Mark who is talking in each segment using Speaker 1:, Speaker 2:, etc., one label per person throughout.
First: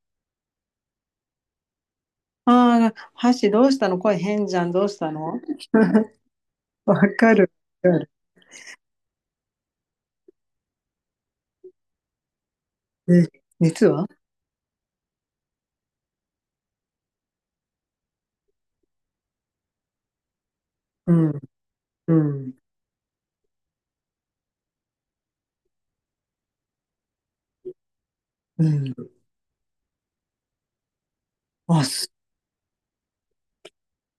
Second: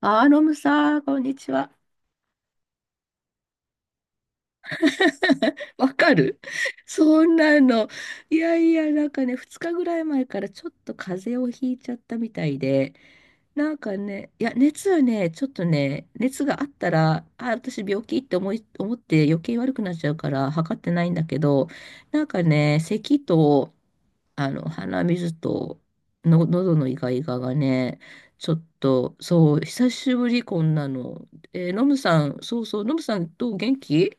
Speaker 1: ロムさん、こんにちは。
Speaker 2: ああ、箸どうしたの、声変じゃん、どうしたの。
Speaker 1: わ かる
Speaker 2: わ
Speaker 1: そ
Speaker 2: か
Speaker 1: ん
Speaker 2: る、
Speaker 1: なの。
Speaker 2: わかる。
Speaker 1: いやいや、なんかね、2日ぐらい前からちょっと風邪をひいちゃったみたいで、
Speaker 2: え、
Speaker 1: なん
Speaker 2: 実
Speaker 1: か
Speaker 2: は、
Speaker 1: ね、いや、熱はね、ちょっとね、熱があったら、あ、私病気って思って余計悪くなっちゃうから測ってない
Speaker 2: う
Speaker 1: んだけ
Speaker 2: ん、
Speaker 1: ど、
Speaker 2: う
Speaker 1: なんか
Speaker 2: ん、
Speaker 1: ね、咳と、鼻水との、喉のイガイガがね、ちょっ
Speaker 2: うん。
Speaker 1: と、そう、久しぶり、こんなの。
Speaker 2: あ、
Speaker 1: ノム
Speaker 2: す
Speaker 1: さん、そうそう、ノムさん、どう元気？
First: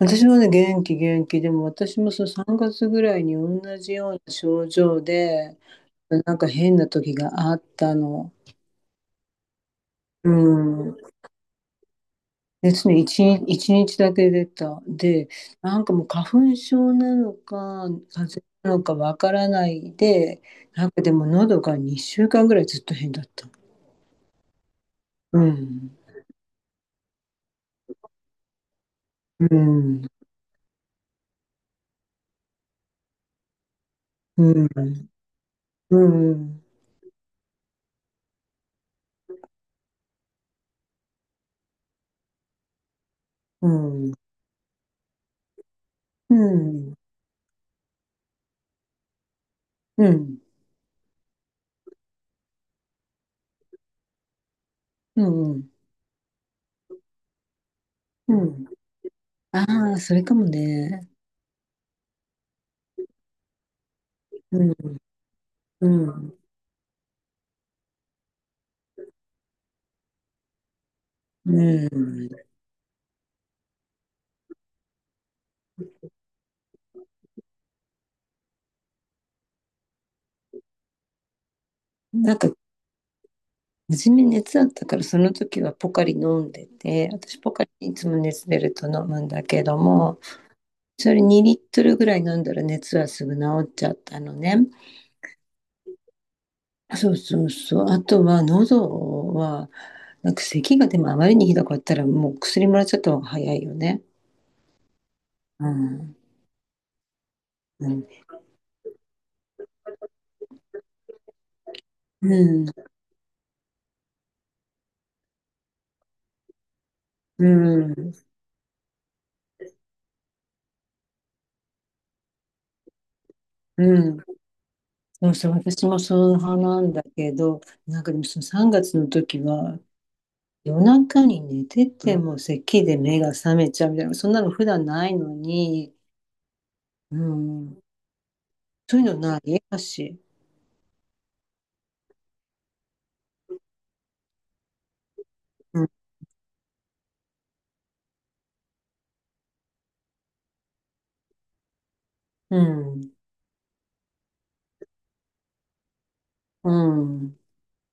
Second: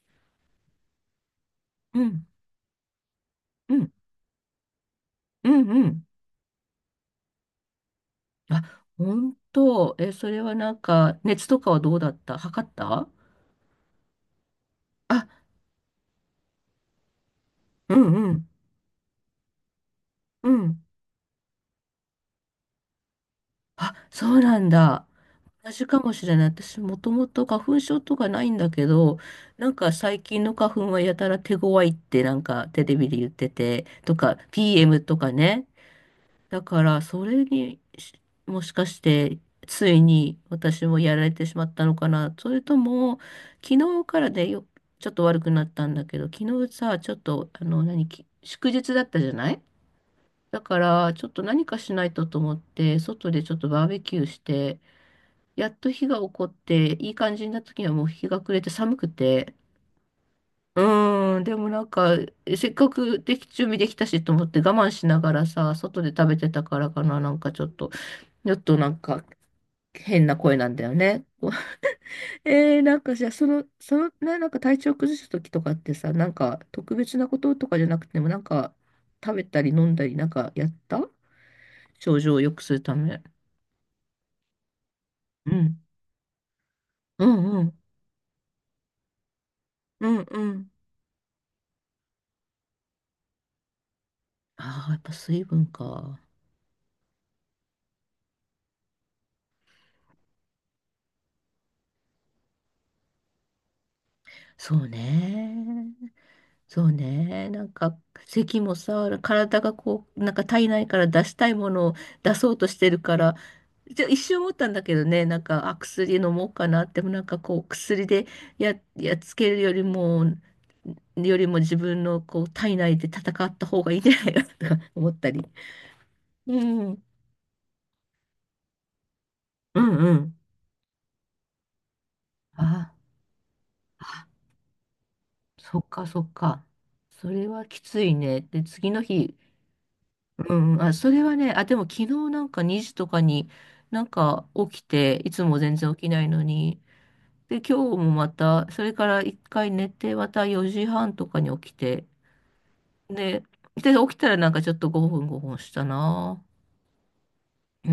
Speaker 2: 私もね、元気、元気。でも私
Speaker 1: う
Speaker 2: もそ
Speaker 1: ん、
Speaker 2: う3月ぐらいに
Speaker 1: う
Speaker 2: 同
Speaker 1: ん、
Speaker 2: じような症状
Speaker 1: う
Speaker 2: で、
Speaker 1: ん、うん。
Speaker 2: なんか変な時があったの。
Speaker 1: あ、本当。え、そ
Speaker 2: う
Speaker 1: れはなん
Speaker 2: ん。
Speaker 1: か、熱とかはどうだった？測っ
Speaker 2: 別に
Speaker 1: た？
Speaker 2: 一日だけ出た。
Speaker 1: あ、
Speaker 2: で、なんかもう花粉症なのか、
Speaker 1: うん、
Speaker 2: 風
Speaker 1: う
Speaker 2: 邪
Speaker 1: ん、
Speaker 2: なのかわからないで、
Speaker 1: うん。
Speaker 2: なんかでも喉が2週間ぐらいずっと変だった。
Speaker 1: あ、そうなんだ。
Speaker 2: う
Speaker 1: 同じ
Speaker 2: ん、
Speaker 1: かもしれない。私もともと花粉症とかないんだけど、
Speaker 2: う
Speaker 1: なんか
Speaker 2: ん、
Speaker 1: 最近の花粉はやたら手強いってなんかテレビで言ってて、とか
Speaker 2: うん、
Speaker 1: PM とかね。
Speaker 2: うん、う
Speaker 1: だ
Speaker 2: ん、
Speaker 1: からそれにしもしかしてついに私もやられてしまったのかな。それとも
Speaker 2: う
Speaker 1: 昨日
Speaker 2: ん、
Speaker 1: からでよ、ちょっと悪くなったんだけど、
Speaker 2: う
Speaker 1: 昨日
Speaker 2: ん、
Speaker 1: さ、ちょっとあの何、き祝日だったじゃない？だからちょっと何かしないとと思って、外でちょっとバーベキューして、
Speaker 2: う
Speaker 1: や
Speaker 2: ん、
Speaker 1: っと日が起こって、いい感じになった時にはもう日
Speaker 2: う
Speaker 1: が暮れ
Speaker 2: ん。
Speaker 1: て寒くて、
Speaker 2: ああ、それかも
Speaker 1: う
Speaker 2: ね。
Speaker 1: ーん、でもなんか、せっかくでき、準備できたしと思っ
Speaker 2: う
Speaker 1: て我慢
Speaker 2: ん、
Speaker 1: しながらさ、
Speaker 2: う
Speaker 1: 外で食
Speaker 2: ん、
Speaker 1: べてたからかな、なんかちょっと、ちょっとなんか変な声なんだよね。
Speaker 2: うん。
Speaker 1: なんかじゃあ、その、ね、なんか体調崩した時とかってさ、なんか特別なこととかじゃなくても、なんか食べたり飲んだりなんかやった症状
Speaker 2: なん
Speaker 1: を良
Speaker 2: か、
Speaker 1: くするため。
Speaker 2: 初め熱あったから、その
Speaker 1: う
Speaker 2: 時は
Speaker 1: ん。
Speaker 2: ポカリ飲んでて、
Speaker 1: う
Speaker 2: 私ポ
Speaker 1: んう
Speaker 2: カ
Speaker 1: ん。
Speaker 2: リいつも熱出ると飲むんだけど
Speaker 1: う
Speaker 2: も、
Speaker 1: んうん。
Speaker 2: それ2リットルぐらい飲んだら熱はすぐ治っちゃったのね。
Speaker 1: ああ、やっぱ水分か。
Speaker 2: そうそうそう。あとは喉は、なんか咳が、でもあまりにひどかったらもう薬もらっちゃった方が早いよね。
Speaker 1: そう
Speaker 2: う
Speaker 1: ね。
Speaker 2: ん、
Speaker 1: そうね。なん
Speaker 2: う
Speaker 1: か、
Speaker 2: ん、
Speaker 1: 咳もさ、体がこう、なんか体内から出したいものを出
Speaker 2: う
Speaker 1: そう
Speaker 2: ん、
Speaker 1: としてるから、じゃ一瞬思ったんだけどね、なんか、あ、薬飲もうかなって、でもなんか
Speaker 2: う
Speaker 1: こう、薬
Speaker 2: ん、
Speaker 1: でやっつけるよりも、よりも自分のこう、体内で戦った方がいい
Speaker 2: う
Speaker 1: んじゃ
Speaker 2: ん。
Speaker 1: ないかとか思っ
Speaker 2: そ
Speaker 1: た
Speaker 2: う
Speaker 1: り。
Speaker 2: そう、私もそう
Speaker 1: う
Speaker 2: 派なんだ
Speaker 1: ん。
Speaker 2: けど、なんかでもその3月の時は、
Speaker 1: うんうん。
Speaker 2: 夜中に寝てても咳
Speaker 1: あ
Speaker 2: で目が覚めちゃうみたいな、
Speaker 1: あ、
Speaker 2: そんなの普段ないの
Speaker 1: そっ
Speaker 2: に。
Speaker 1: かそっか。
Speaker 2: う
Speaker 1: それはき
Speaker 2: ん、
Speaker 1: ついね。で、次
Speaker 2: そ
Speaker 1: の
Speaker 2: ういうの
Speaker 1: 日、
Speaker 2: ないだし、
Speaker 1: うんあ、それはね、あ、でも昨日なんか2時とかになんか起きて、いつも全
Speaker 2: うん、
Speaker 1: 然起きないのに。で、今日もまた、それから一回寝て、また4時半とかに起きて。
Speaker 2: うん、
Speaker 1: で、で、起きたらなんかちょっと5分5分したな。
Speaker 2: うん、
Speaker 1: うー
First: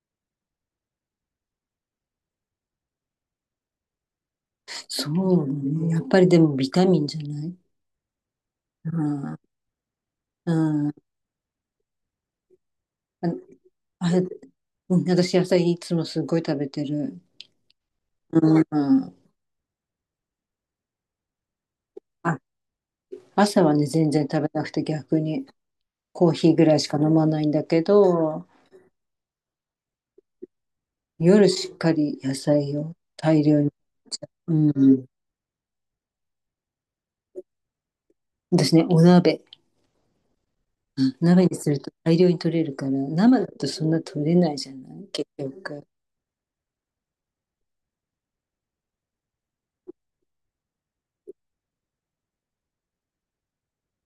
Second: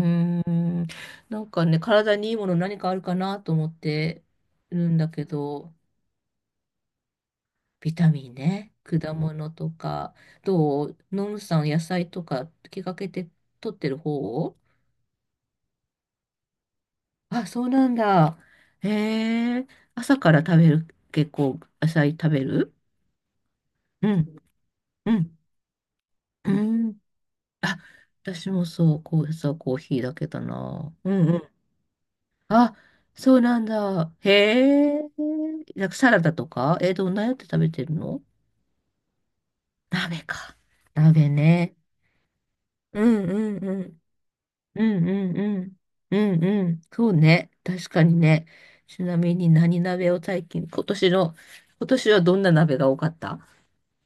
Speaker 1: ん。なんかね、体にいいもの何かあるかなと思ってるんだ
Speaker 2: そ
Speaker 1: け
Speaker 2: う
Speaker 1: ど、
Speaker 2: ね、やっぱりでもビタミンじゃない？
Speaker 1: ビタミンね、
Speaker 2: う
Speaker 1: 果
Speaker 2: ん、
Speaker 1: 物とか、
Speaker 2: う
Speaker 1: ど
Speaker 2: ん、あ、
Speaker 1: うノムさん野菜とか気がけて取ってる
Speaker 2: あれ、
Speaker 1: 方？
Speaker 2: うん、私野菜いつもすごい食べてる。
Speaker 1: あ、そうなんだ。
Speaker 2: う
Speaker 1: へ
Speaker 2: ん、
Speaker 1: え、朝から食べる？結構野菜
Speaker 2: あ、
Speaker 1: 食べる？
Speaker 2: 朝はね、
Speaker 1: う
Speaker 2: 全然
Speaker 1: ん、
Speaker 2: 食べなくて
Speaker 1: う
Speaker 2: 逆
Speaker 1: ん、
Speaker 2: にコー
Speaker 1: う
Speaker 2: ヒーぐらいし
Speaker 1: ん。
Speaker 2: か飲まないんだ
Speaker 1: あ、
Speaker 2: けど、
Speaker 1: 私もそう、こう、朝コーヒーだけだな。うんう
Speaker 2: 夜
Speaker 1: ん。
Speaker 2: しっかり野
Speaker 1: あ、
Speaker 2: 菜を
Speaker 1: そ
Speaker 2: 大
Speaker 1: うな
Speaker 2: 量
Speaker 1: ん
Speaker 2: に。
Speaker 1: だ。へ
Speaker 2: うん。
Speaker 1: え、なんかサラダとかえ、どんなやって食べてるの？
Speaker 2: 私ね、お鍋。
Speaker 1: 鍋か。鍋
Speaker 2: 鍋にす
Speaker 1: ね。
Speaker 2: ると大量に取れるから、
Speaker 1: うん
Speaker 2: 生だ
Speaker 1: うん
Speaker 2: と
Speaker 1: う
Speaker 2: そん
Speaker 1: ん。
Speaker 2: な取れないじゃ
Speaker 1: う
Speaker 2: ない
Speaker 1: ん
Speaker 2: 結
Speaker 1: うんうん。
Speaker 2: 局。
Speaker 1: うんうん。そうね。確かにね。ちなみに何鍋を最近、今年の、今年はどんな鍋が多かった？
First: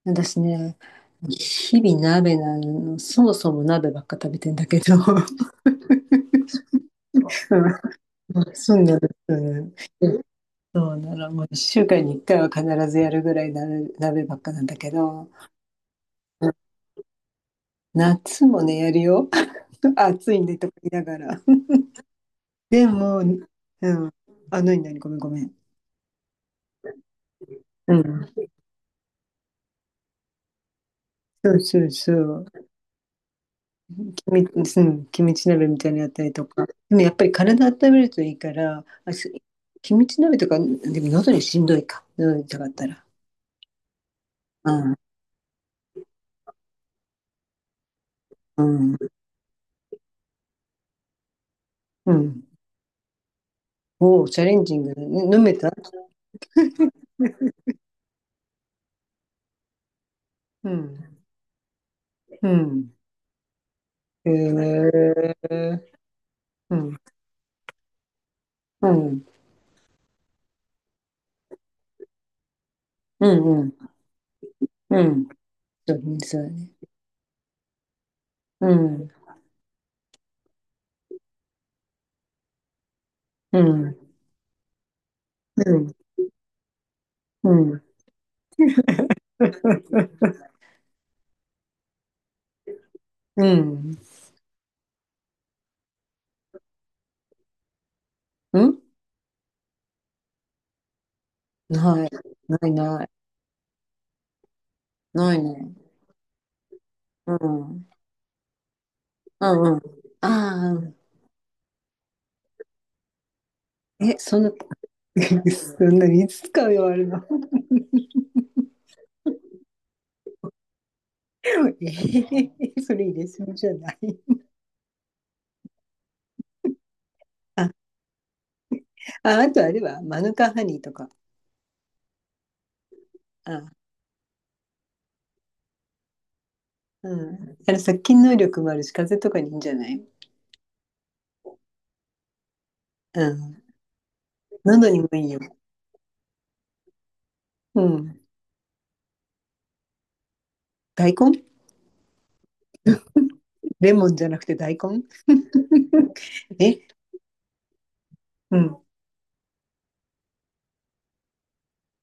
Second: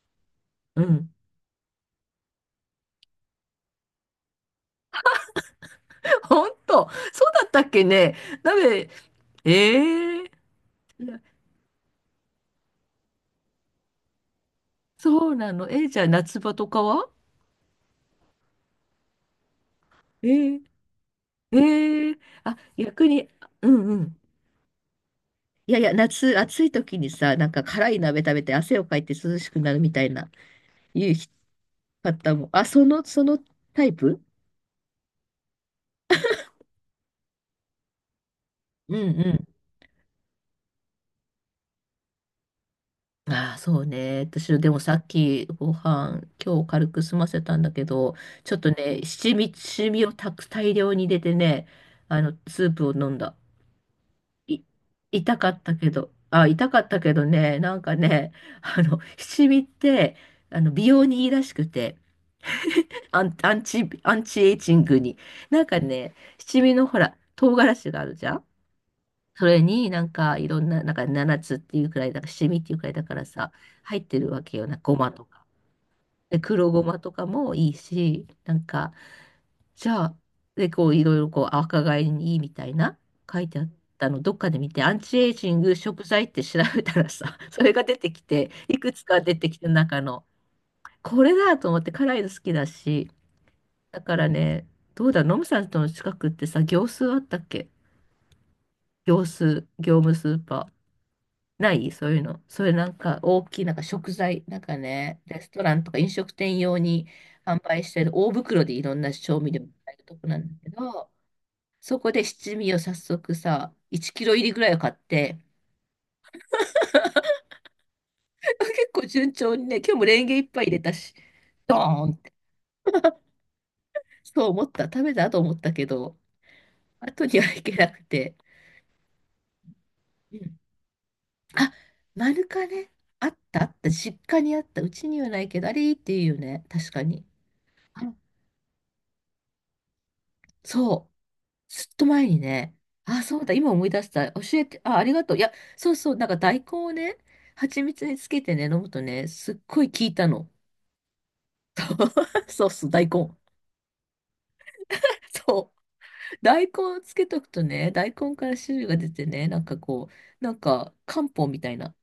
Speaker 2: 私ね、
Speaker 1: うん。
Speaker 2: 日々鍋なの、そもそも鍋ばっか食べてんだけど。
Speaker 1: 本当、そうだったっけね。
Speaker 2: うん、そう
Speaker 1: 鍋、
Speaker 2: なんです、うん、
Speaker 1: ええ
Speaker 2: そうなの、もう1週間に1回は必ずやるぐらい鍋、鍋ばっかなんだけ
Speaker 1: そ
Speaker 2: ど、
Speaker 1: うなの。えーじゃあ夏場とかは？
Speaker 2: 夏もね、やるよ。あ、
Speaker 1: え
Speaker 2: 暑いんで
Speaker 1: ー、
Speaker 2: とか言いながら。
Speaker 1: えーあ、
Speaker 2: で
Speaker 1: 逆
Speaker 2: も、う
Speaker 1: に、
Speaker 2: ん。
Speaker 1: うんうん。
Speaker 2: あ、なになに、ごめんごめん。
Speaker 1: いやいや、夏、暑い時にさ、なんか辛
Speaker 2: う
Speaker 1: い
Speaker 2: ん。
Speaker 1: 鍋食べて汗をかいて涼しくなるみたいな、いう
Speaker 2: そうそうそ
Speaker 1: 方
Speaker 2: う。
Speaker 1: も。あ、そのタイプ？
Speaker 2: うん、キムチ鍋みたいなのやったりとか。でもやっぱり体温めるといいから、
Speaker 1: うんうん。
Speaker 2: キムチ鍋とか、でも喉にしんどいか。喉痛かったら。
Speaker 1: ああ、そうね。私、で
Speaker 2: う
Speaker 1: もさ
Speaker 2: ん、
Speaker 1: っきご飯、今日軽く済ませたんだけど、ちょっ
Speaker 2: う
Speaker 1: と
Speaker 2: ん、
Speaker 1: ね、七味をたく大量に入れてね、
Speaker 2: う
Speaker 1: あの、
Speaker 2: ん。
Speaker 1: スープを飲んだ。
Speaker 2: おお、チャレ
Speaker 1: い、
Speaker 2: ンジングだね、飲めた？
Speaker 1: 痛かったけどね、なんかね、あの、七味って、あ
Speaker 2: う
Speaker 1: の、美容に
Speaker 2: ん、
Speaker 1: いいらしくて、
Speaker 2: うん。
Speaker 1: アン
Speaker 2: へ
Speaker 1: チエイジングに。なんか
Speaker 2: え。
Speaker 1: ね、七味
Speaker 2: う
Speaker 1: のほ
Speaker 2: ん、
Speaker 1: ら、唐辛子があるじゃん。
Speaker 2: うん、
Speaker 1: それになんかいろんな、なんか7つっていうくらい、なんか七味っていうくらいだから
Speaker 2: う
Speaker 1: さ、
Speaker 2: ん、うん。
Speaker 1: 入ってるわけよな、ご
Speaker 2: う
Speaker 1: まと
Speaker 2: ん。
Speaker 1: か。
Speaker 2: そうね、
Speaker 1: で、
Speaker 2: そうね。
Speaker 1: 黒ごまとかもいいし、なん
Speaker 2: う
Speaker 1: か、
Speaker 2: ん、
Speaker 1: じゃあ、で、こう、いろいろこう、若返りにいいみたいな、書いてあ
Speaker 2: う
Speaker 1: っ
Speaker 2: ん。
Speaker 1: たの、どっかで見て、アンチエイジン
Speaker 2: う
Speaker 1: グ
Speaker 2: ん、
Speaker 1: 食材って調べたらさ、
Speaker 2: う
Speaker 1: それ
Speaker 2: ん。
Speaker 1: が出てきて、いくつか出てきて、中の、これだと思って、辛いの好きだし、
Speaker 2: うん。
Speaker 1: だからね、どうだ、ノムさんとの近くってさ、業数あったっけ？
Speaker 2: うん？
Speaker 1: 業数業務スーパー。ない
Speaker 2: な
Speaker 1: そ
Speaker 2: い。
Speaker 1: ういうの。そう
Speaker 2: な
Speaker 1: い
Speaker 2: い
Speaker 1: うなん
Speaker 2: ない。
Speaker 1: か大きいなんか食材、なんかね、
Speaker 2: ない
Speaker 1: レスト
Speaker 2: ね。
Speaker 1: ランとか飲食店用に
Speaker 2: う
Speaker 1: 販
Speaker 2: ん。
Speaker 1: 売し
Speaker 2: う
Speaker 1: てる大袋でいろんな調味料
Speaker 2: んうん。
Speaker 1: 買えるとこ
Speaker 2: あ
Speaker 1: なんだ
Speaker 2: あ、
Speaker 1: け
Speaker 2: うんうん、
Speaker 1: ど、そこで七味を早速さ、
Speaker 2: ないないないないね、うんうんうん、ああ、
Speaker 1: 1
Speaker 2: え、
Speaker 1: キロ
Speaker 2: そん
Speaker 1: 入り
Speaker 2: な
Speaker 1: ぐらいを買って、
Speaker 2: そんなにいつ使うよ、あれは。
Speaker 1: 結構順調にね、今日もレンゲ一杯入れたし、ドーンって、
Speaker 2: それ入れすぎじゃない？
Speaker 1: そう思った。食べたと思ったけど、後にはいけ
Speaker 2: あ、
Speaker 1: なくて。
Speaker 2: あ、あとあれはマヌ
Speaker 1: う
Speaker 2: カ
Speaker 1: ん
Speaker 2: ハニーとか。
Speaker 1: あ、マヌカね。あっ
Speaker 2: あ
Speaker 1: たあ
Speaker 2: あ、
Speaker 1: った。実家にあった。うちにはないけど、あれいいっていうよね。確か
Speaker 2: う
Speaker 1: に。
Speaker 2: ん。あれ殺
Speaker 1: あ
Speaker 2: 菌能力もあるし、風邪とかにいいんじゃない？
Speaker 1: そう。ずっと前にね、
Speaker 2: う
Speaker 1: あ、そうだ、
Speaker 2: ん。
Speaker 1: 今思い出した。教えて、
Speaker 2: 喉
Speaker 1: あ、
Speaker 2: に
Speaker 1: あ
Speaker 2: も
Speaker 1: り
Speaker 2: い
Speaker 1: が
Speaker 2: い
Speaker 1: とう。
Speaker 2: よ。
Speaker 1: いや、そうそう、なんか大根をね、
Speaker 2: う
Speaker 1: 蜂蜜に
Speaker 2: ん。
Speaker 1: つけてね、飲むとね、すっごい効いたの。
Speaker 2: 大根？
Speaker 1: そうそう、大根。
Speaker 2: レモンじゃなくて大根？
Speaker 1: そう。大根
Speaker 2: え、
Speaker 1: をつけとくとね、大根から
Speaker 2: うん。
Speaker 1: 汁が出てね、なんかこう、なんか漢方みたいな。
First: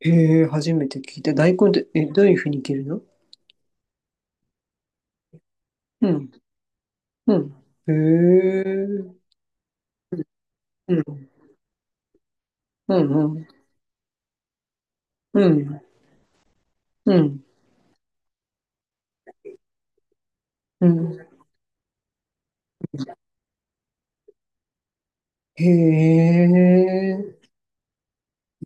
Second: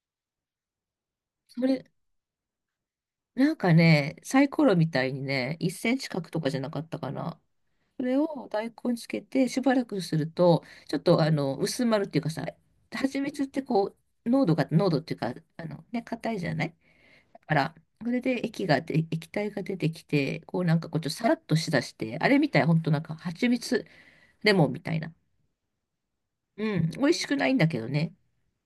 Speaker 2: へえ、初めて聞いた。大
Speaker 1: そ
Speaker 2: 根っ
Speaker 1: れ、
Speaker 2: て、え、どういうふうに切るの？
Speaker 1: なんかね、サイコロみたいにね、1センチ
Speaker 2: う
Speaker 1: 角
Speaker 2: ん、
Speaker 1: とかじゃなかったか
Speaker 2: う
Speaker 1: な。
Speaker 2: ん。へえ、
Speaker 1: それを大根につ
Speaker 2: う
Speaker 1: けてしばらくすると、ちょっとあ
Speaker 2: ん、
Speaker 1: の薄まるっていうかさ、
Speaker 2: う
Speaker 1: 蜂
Speaker 2: ん、う
Speaker 1: 蜜
Speaker 2: ん、
Speaker 1: ってこう、濃度っていうか、
Speaker 2: う
Speaker 1: あ
Speaker 2: ん、
Speaker 1: のね、硬いじゃない？
Speaker 2: う
Speaker 1: だ
Speaker 2: ん、
Speaker 1: から、それで液体が出てきて、こうなん
Speaker 2: う
Speaker 1: かこうちょっと
Speaker 2: ん、
Speaker 1: さらっとしだして、あれみたい、ほんとなんか蜂蜜レモンみたいな。
Speaker 2: へ
Speaker 1: うん、美味しく
Speaker 2: え、
Speaker 1: ないんだけどね。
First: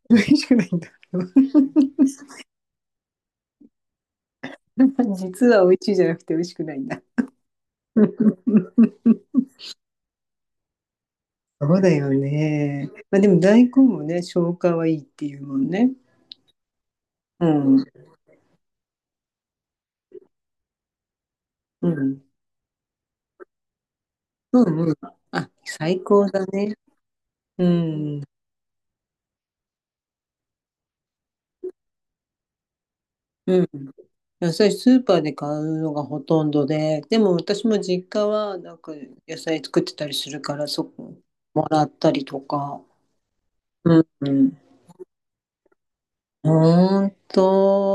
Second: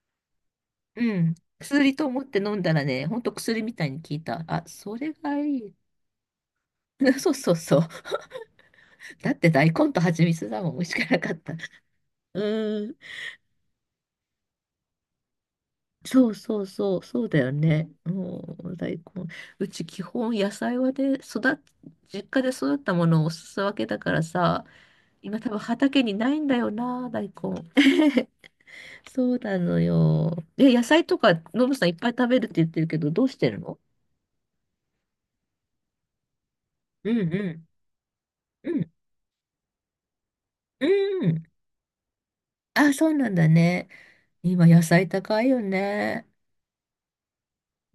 Speaker 2: 美味しくないんだ。
Speaker 1: う ん。薬と思って飲んだらね、ほんと薬みたいに効いた。あ、それが
Speaker 2: 実
Speaker 1: い
Speaker 2: は
Speaker 1: い。
Speaker 2: 美味しいじゃなくて美味しくないんだ。
Speaker 1: そうそうそう。だって大根と蜂蜜だもん、美味しくなかった。
Speaker 2: そうだよ
Speaker 1: う
Speaker 2: ね。
Speaker 1: ん。
Speaker 2: まあ、でも大根もね、消化はいいっていうもんね。
Speaker 1: そうそうそう、そうだ
Speaker 2: う
Speaker 1: よ
Speaker 2: ん、うん、
Speaker 1: ね。もう大根。うち基本野菜はで育っ、
Speaker 2: う
Speaker 1: 実
Speaker 2: ん、
Speaker 1: 家で育ったものをおすすわけだからさ、
Speaker 2: うん。
Speaker 1: 今多
Speaker 2: あ、
Speaker 1: 分
Speaker 2: 最
Speaker 1: 畑に
Speaker 2: 高
Speaker 1: ない
Speaker 2: だ
Speaker 1: んだよ
Speaker 2: ね。
Speaker 1: な、大根。
Speaker 2: うん、
Speaker 1: そうなのよ。え、野菜とか、ノブさんいっぱい食べるって言ってるけど、どうしてる
Speaker 2: うん、
Speaker 1: の？
Speaker 2: 野菜スーパーで買うのがほとんどで、
Speaker 1: うん
Speaker 2: で
Speaker 1: う
Speaker 2: も私
Speaker 1: ん
Speaker 2: も実家は
Speaker 1: う
Speaker 2: なん
Speaker 1: ん、
Speaker 2: か野菜作ってたりするから、そ
Speaker 1: う
Speaker 2: こ
Speaker 1: ん。
Speaker 2: もらったりとか。
Speaker 1: あ、そうなんだね。
Speaker 2: うんうん。
Speaker 1: 今野菜高いよね。
Speaker 2: ほん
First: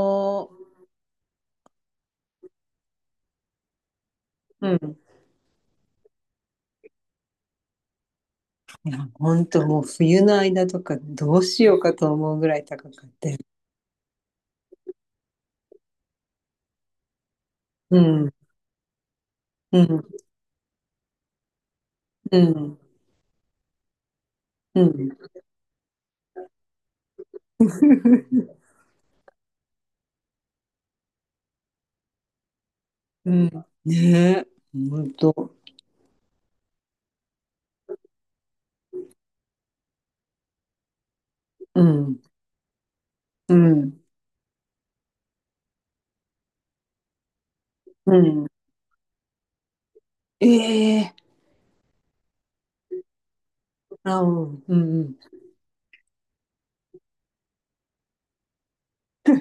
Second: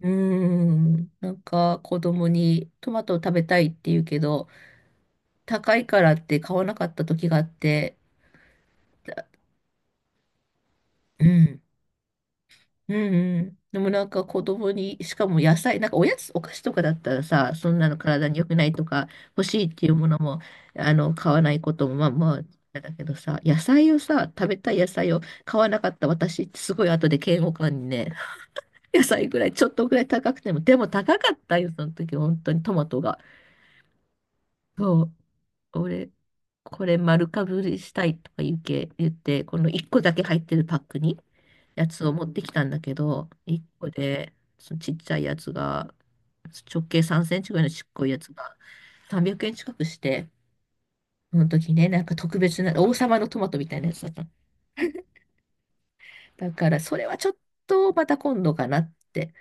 Speaker 1: うーん。なんか子供にトマトを食べたいって言うけど、
Speaker 2: うん。
Speaker 1: 高いからって買わなかった時があって、
Speaker 2: いや、
Speaker 1: だ
Speaker 2: ほんともう冬の間とか
Speaker 1: う
Speaker 2: どう
Speaker 1: ん、
Speaker 2: しようかと思うぐらい高
Speaker 1: う
Speaker 2: く
Speaker 1: んう
Speaker 2: て。
Speaker 1: ん。でもなんか子供に、しかも野菜、なんかおやつ、お菓子とかだったらさ、そんなの
Speaker 2: う
Speaker 1: 体
Speaker 2: ん、
Speaker 1: に良くないとか、欲しいっ
Speaker 2: う
Speaker 1: ていう
Speaker 2: ん、
Speaker 1: ものも、あの、買わないことも、まあま
Speaker 2: うん、
Speaker 1: あ、だけどさ、野菜をさ、食べたい
Speaker 2: う
Speaker 1: 野菜
Speaker 2: ん。
Speaker 1: を買わなかった私ってすごい後で嫌悪感にね、野菜ぐらい、ちょっとぐらい高くても、でも高かったよ、その時、本当にトマトが。
Speaker 2: うん。ねえ、ほ
Speaker 1: そ
Speaker 2: ん
Speaker 1: う
Speaker 2: と。
Speaker 1: 俺、これ丸かぶりしたいとか言うけ、言って、この1個だけ入ってるパックに
Speaker 2: う
Speaker 1: やつを
Speaker 2: ん、
Speaker 1: 持ってきたんだけど、
Speaker 2: う
Speaker 1: 1個
Speaker 2: ん、
Speaker 1: で、そのちっちゃいやつが、直径3センチぐらいのちっこい
Speaker 2: う
Speaker 1: やつ
Speaker 2: ん。
Speaker 1: が300円近くして、
Speaker 2: ええ、
Speaker 1: その時ね、なんか特別な、王様のトマトみたいなやつだっ
Speaker 2: あ、
Speaker 1: た
Speaker 2: う
Speaker 1: の。
Speaker 2: ん、うん、うん。
Speaker 1: だから、それはちょっとまた今度かなって。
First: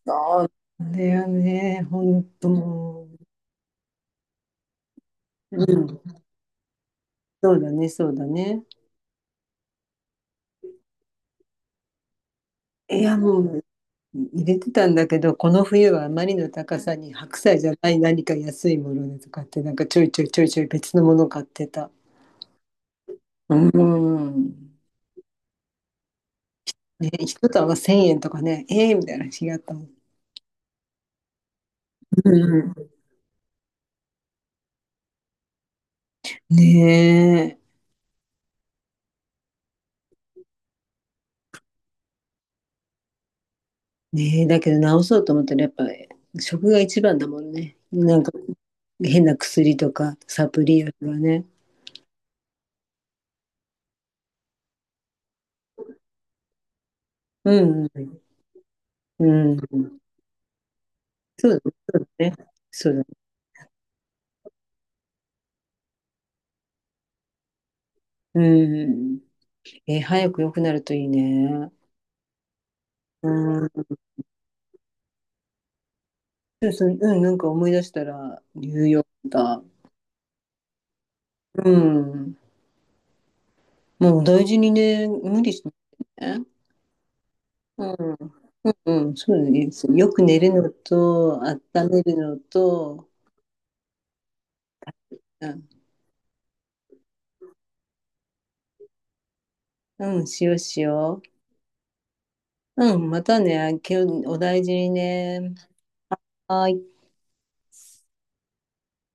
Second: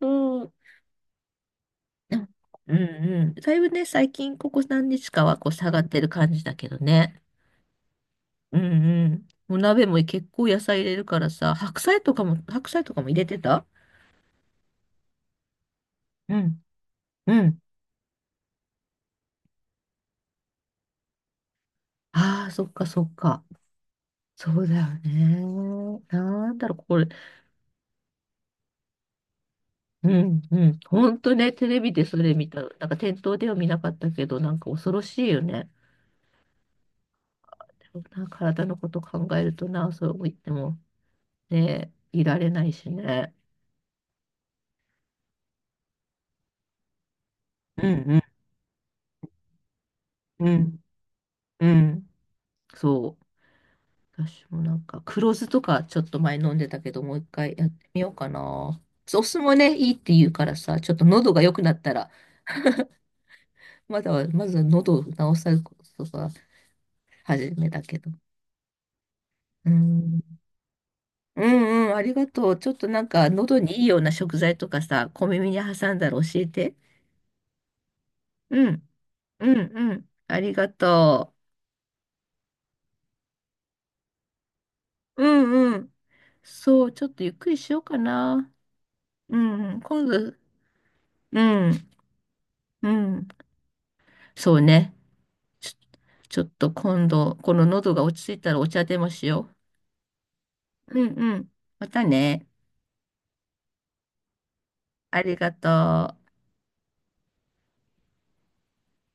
Speaker 1: うん。
Speaker 2: あれはね、ほ
Speaker 1: で
Speaker 2: ん
Speaker 1: も
Speaker 2: と
Speaker 1: うん
Speaker 2: も
Speaker 1: うん。だいぶね、最近ここ何日かはこう
Speaker 2: う、
Speaker 1: 下が
Speaker 2: う
Speaker 1: ってる
Speaker 2: ん、
Speaker 1: 感じだけどね。
Speaker 2: そうだね、そうだ
Speaker 1: うん
Speaker 2: ね。
Speaker 1: うん。お鍋も結構野菜入れるからさ、白菜とか
Speaker 2: い
Speaker 1: も入
Speaker 2: や、
Speaker 1: れて
Speaker 2: もう、
Speaker 1: た？
Speaker 2: 入れてたんだけど、この冬はあまり
Speaker 1: う
Speaker 2: の
Speaker 1: ん。
Speaker 2: 高さに白
Speaker 1: う
Speaker 2: 菜
Speaker 1: ん。
Speaker 2: じゃない何か安いものでとかって、なんかちょいちょいちょいちょい別のもの買ってた。
Speaker 1: ああ、そっかそっか。
Speaker 2: う
Speaker 1: そう
Speaker 2: ん。
Speaker 1: だよね。なんだろう、これ。
Speaker 2: ね、一束1000円とかね、ええみたいな日があったもん。
Speaker 1: うんうん。ほんとね、テレビでそ
Speaker 2: う
Speaker 1: れ見た。なん
Speaker 2: ん、
Speaker 1: か店頭では見なかったけど、なんか恐ろしいよね。
Speaker 2: ねえ、
Speaker 1: でもな体のこと考えるとな、そう言ってもね、いられないしね。
Speaker 2: ねえ、だけど直そうと思ったらやっぱ食が一番だもんね。
Speaker 1: うんう
Speaker 2: な
Speaker 1: ん
Speaker 2: んか変な薬とかサ
Speaker 1: う
Speaker 2: プ
Speaker 1: ん
Speaker 2: リよりはね。
Speaker 1: うん。そう。私もなんか、黒酢とかちょっと前飲んでたけど、もう一
Speaker 2: う
Speaker 1: 回やって
Speaker 2: ん、
Speaker 1: みようかな。お
Speaker 2: う
Speaker 1: 酢も
Speaker 2: ん、
Speaker 1: ね、
Speaker 2: う
Speaker 1: いいっ
Speaker 2: ん。
Speaker 1: て言うからさ、ちょっと喉が
Speaker 2: そ
Speaker 1: 良
Speaker 2: う
Speaker 1: くなった
Speaker 2: だ
Speaker 1: ら、
Speaker 2: ね、そうだね。そうだね。
Speaker 1: まだは、まずは喉を治さることが始めだけど。
Speaker 2: うん。
Speaker 1: うん。
Speaker 2: 早く良くなるといい
Speaker 1: う
Speaker 2: ね。
Speaker 1: んうん、ありがとう。ちょっとなん
Speaker 2: う
Speaker 1: か、喉
Speaker 2: ん。
Speaker 1: にいいような食材とかさ、小耳に挟んだら教え
Speaker 2: そう
Speaker 1: て。
Speaker 2: そう、うん、なんか思い出したら、ニ
Speaker 1: う
Speaker 2: ュー
Speaker 1: ん、
Speaker 2: ヨーク
Speaker 1: う
Speaker 2: だ。
Speaker 1: ん、うん。ありがと
Speaker 2: うん。もう大事にね、
Speaker 1: う。う
Speaker 2: 無理しな
Speaker 1: ん
Speaker 2: い
Speaker 1: うん。
Speaker 2: でね。
Speaker 1: そう、ちょっとゆっくりしよう
Speaker 2: う
Speaker 1: か
Speaker 2: ん。
Speaker 1: な。
Speaker 2: うん、そ
Speaker 1: う
Speaker 2: うだ
Speaker 1: ん
Speaker 2: ね。
Speaker 1: うん、
Speaker 2: そう、
Speaker 1: 今
Speaker 2: よく
Speaker 1: 度、
Speaker 2: 寝るのと、
Speaker 1: う
Speaker 2: 温
Speaker 1: ん、
Speaker 2: めるの
Speaker 1: う
Speaker 2: と、
Speaker 1: ん。そうね。
Speaker 2: うん、
Speaker 1: ちょちょっと今度、この喉が落ち着いたらお茶でもしよ
Speaker 2: うん、しようし
Speaker 1: う。うん
Speaker 2: よ
Speaker 1: うん。またね。
Speaker 2: う。うん、またね、今日お大事に
Speaker 1: ありが
Speaker 2: ね。
Speaker 1: とう。
Speaker 2: はーい。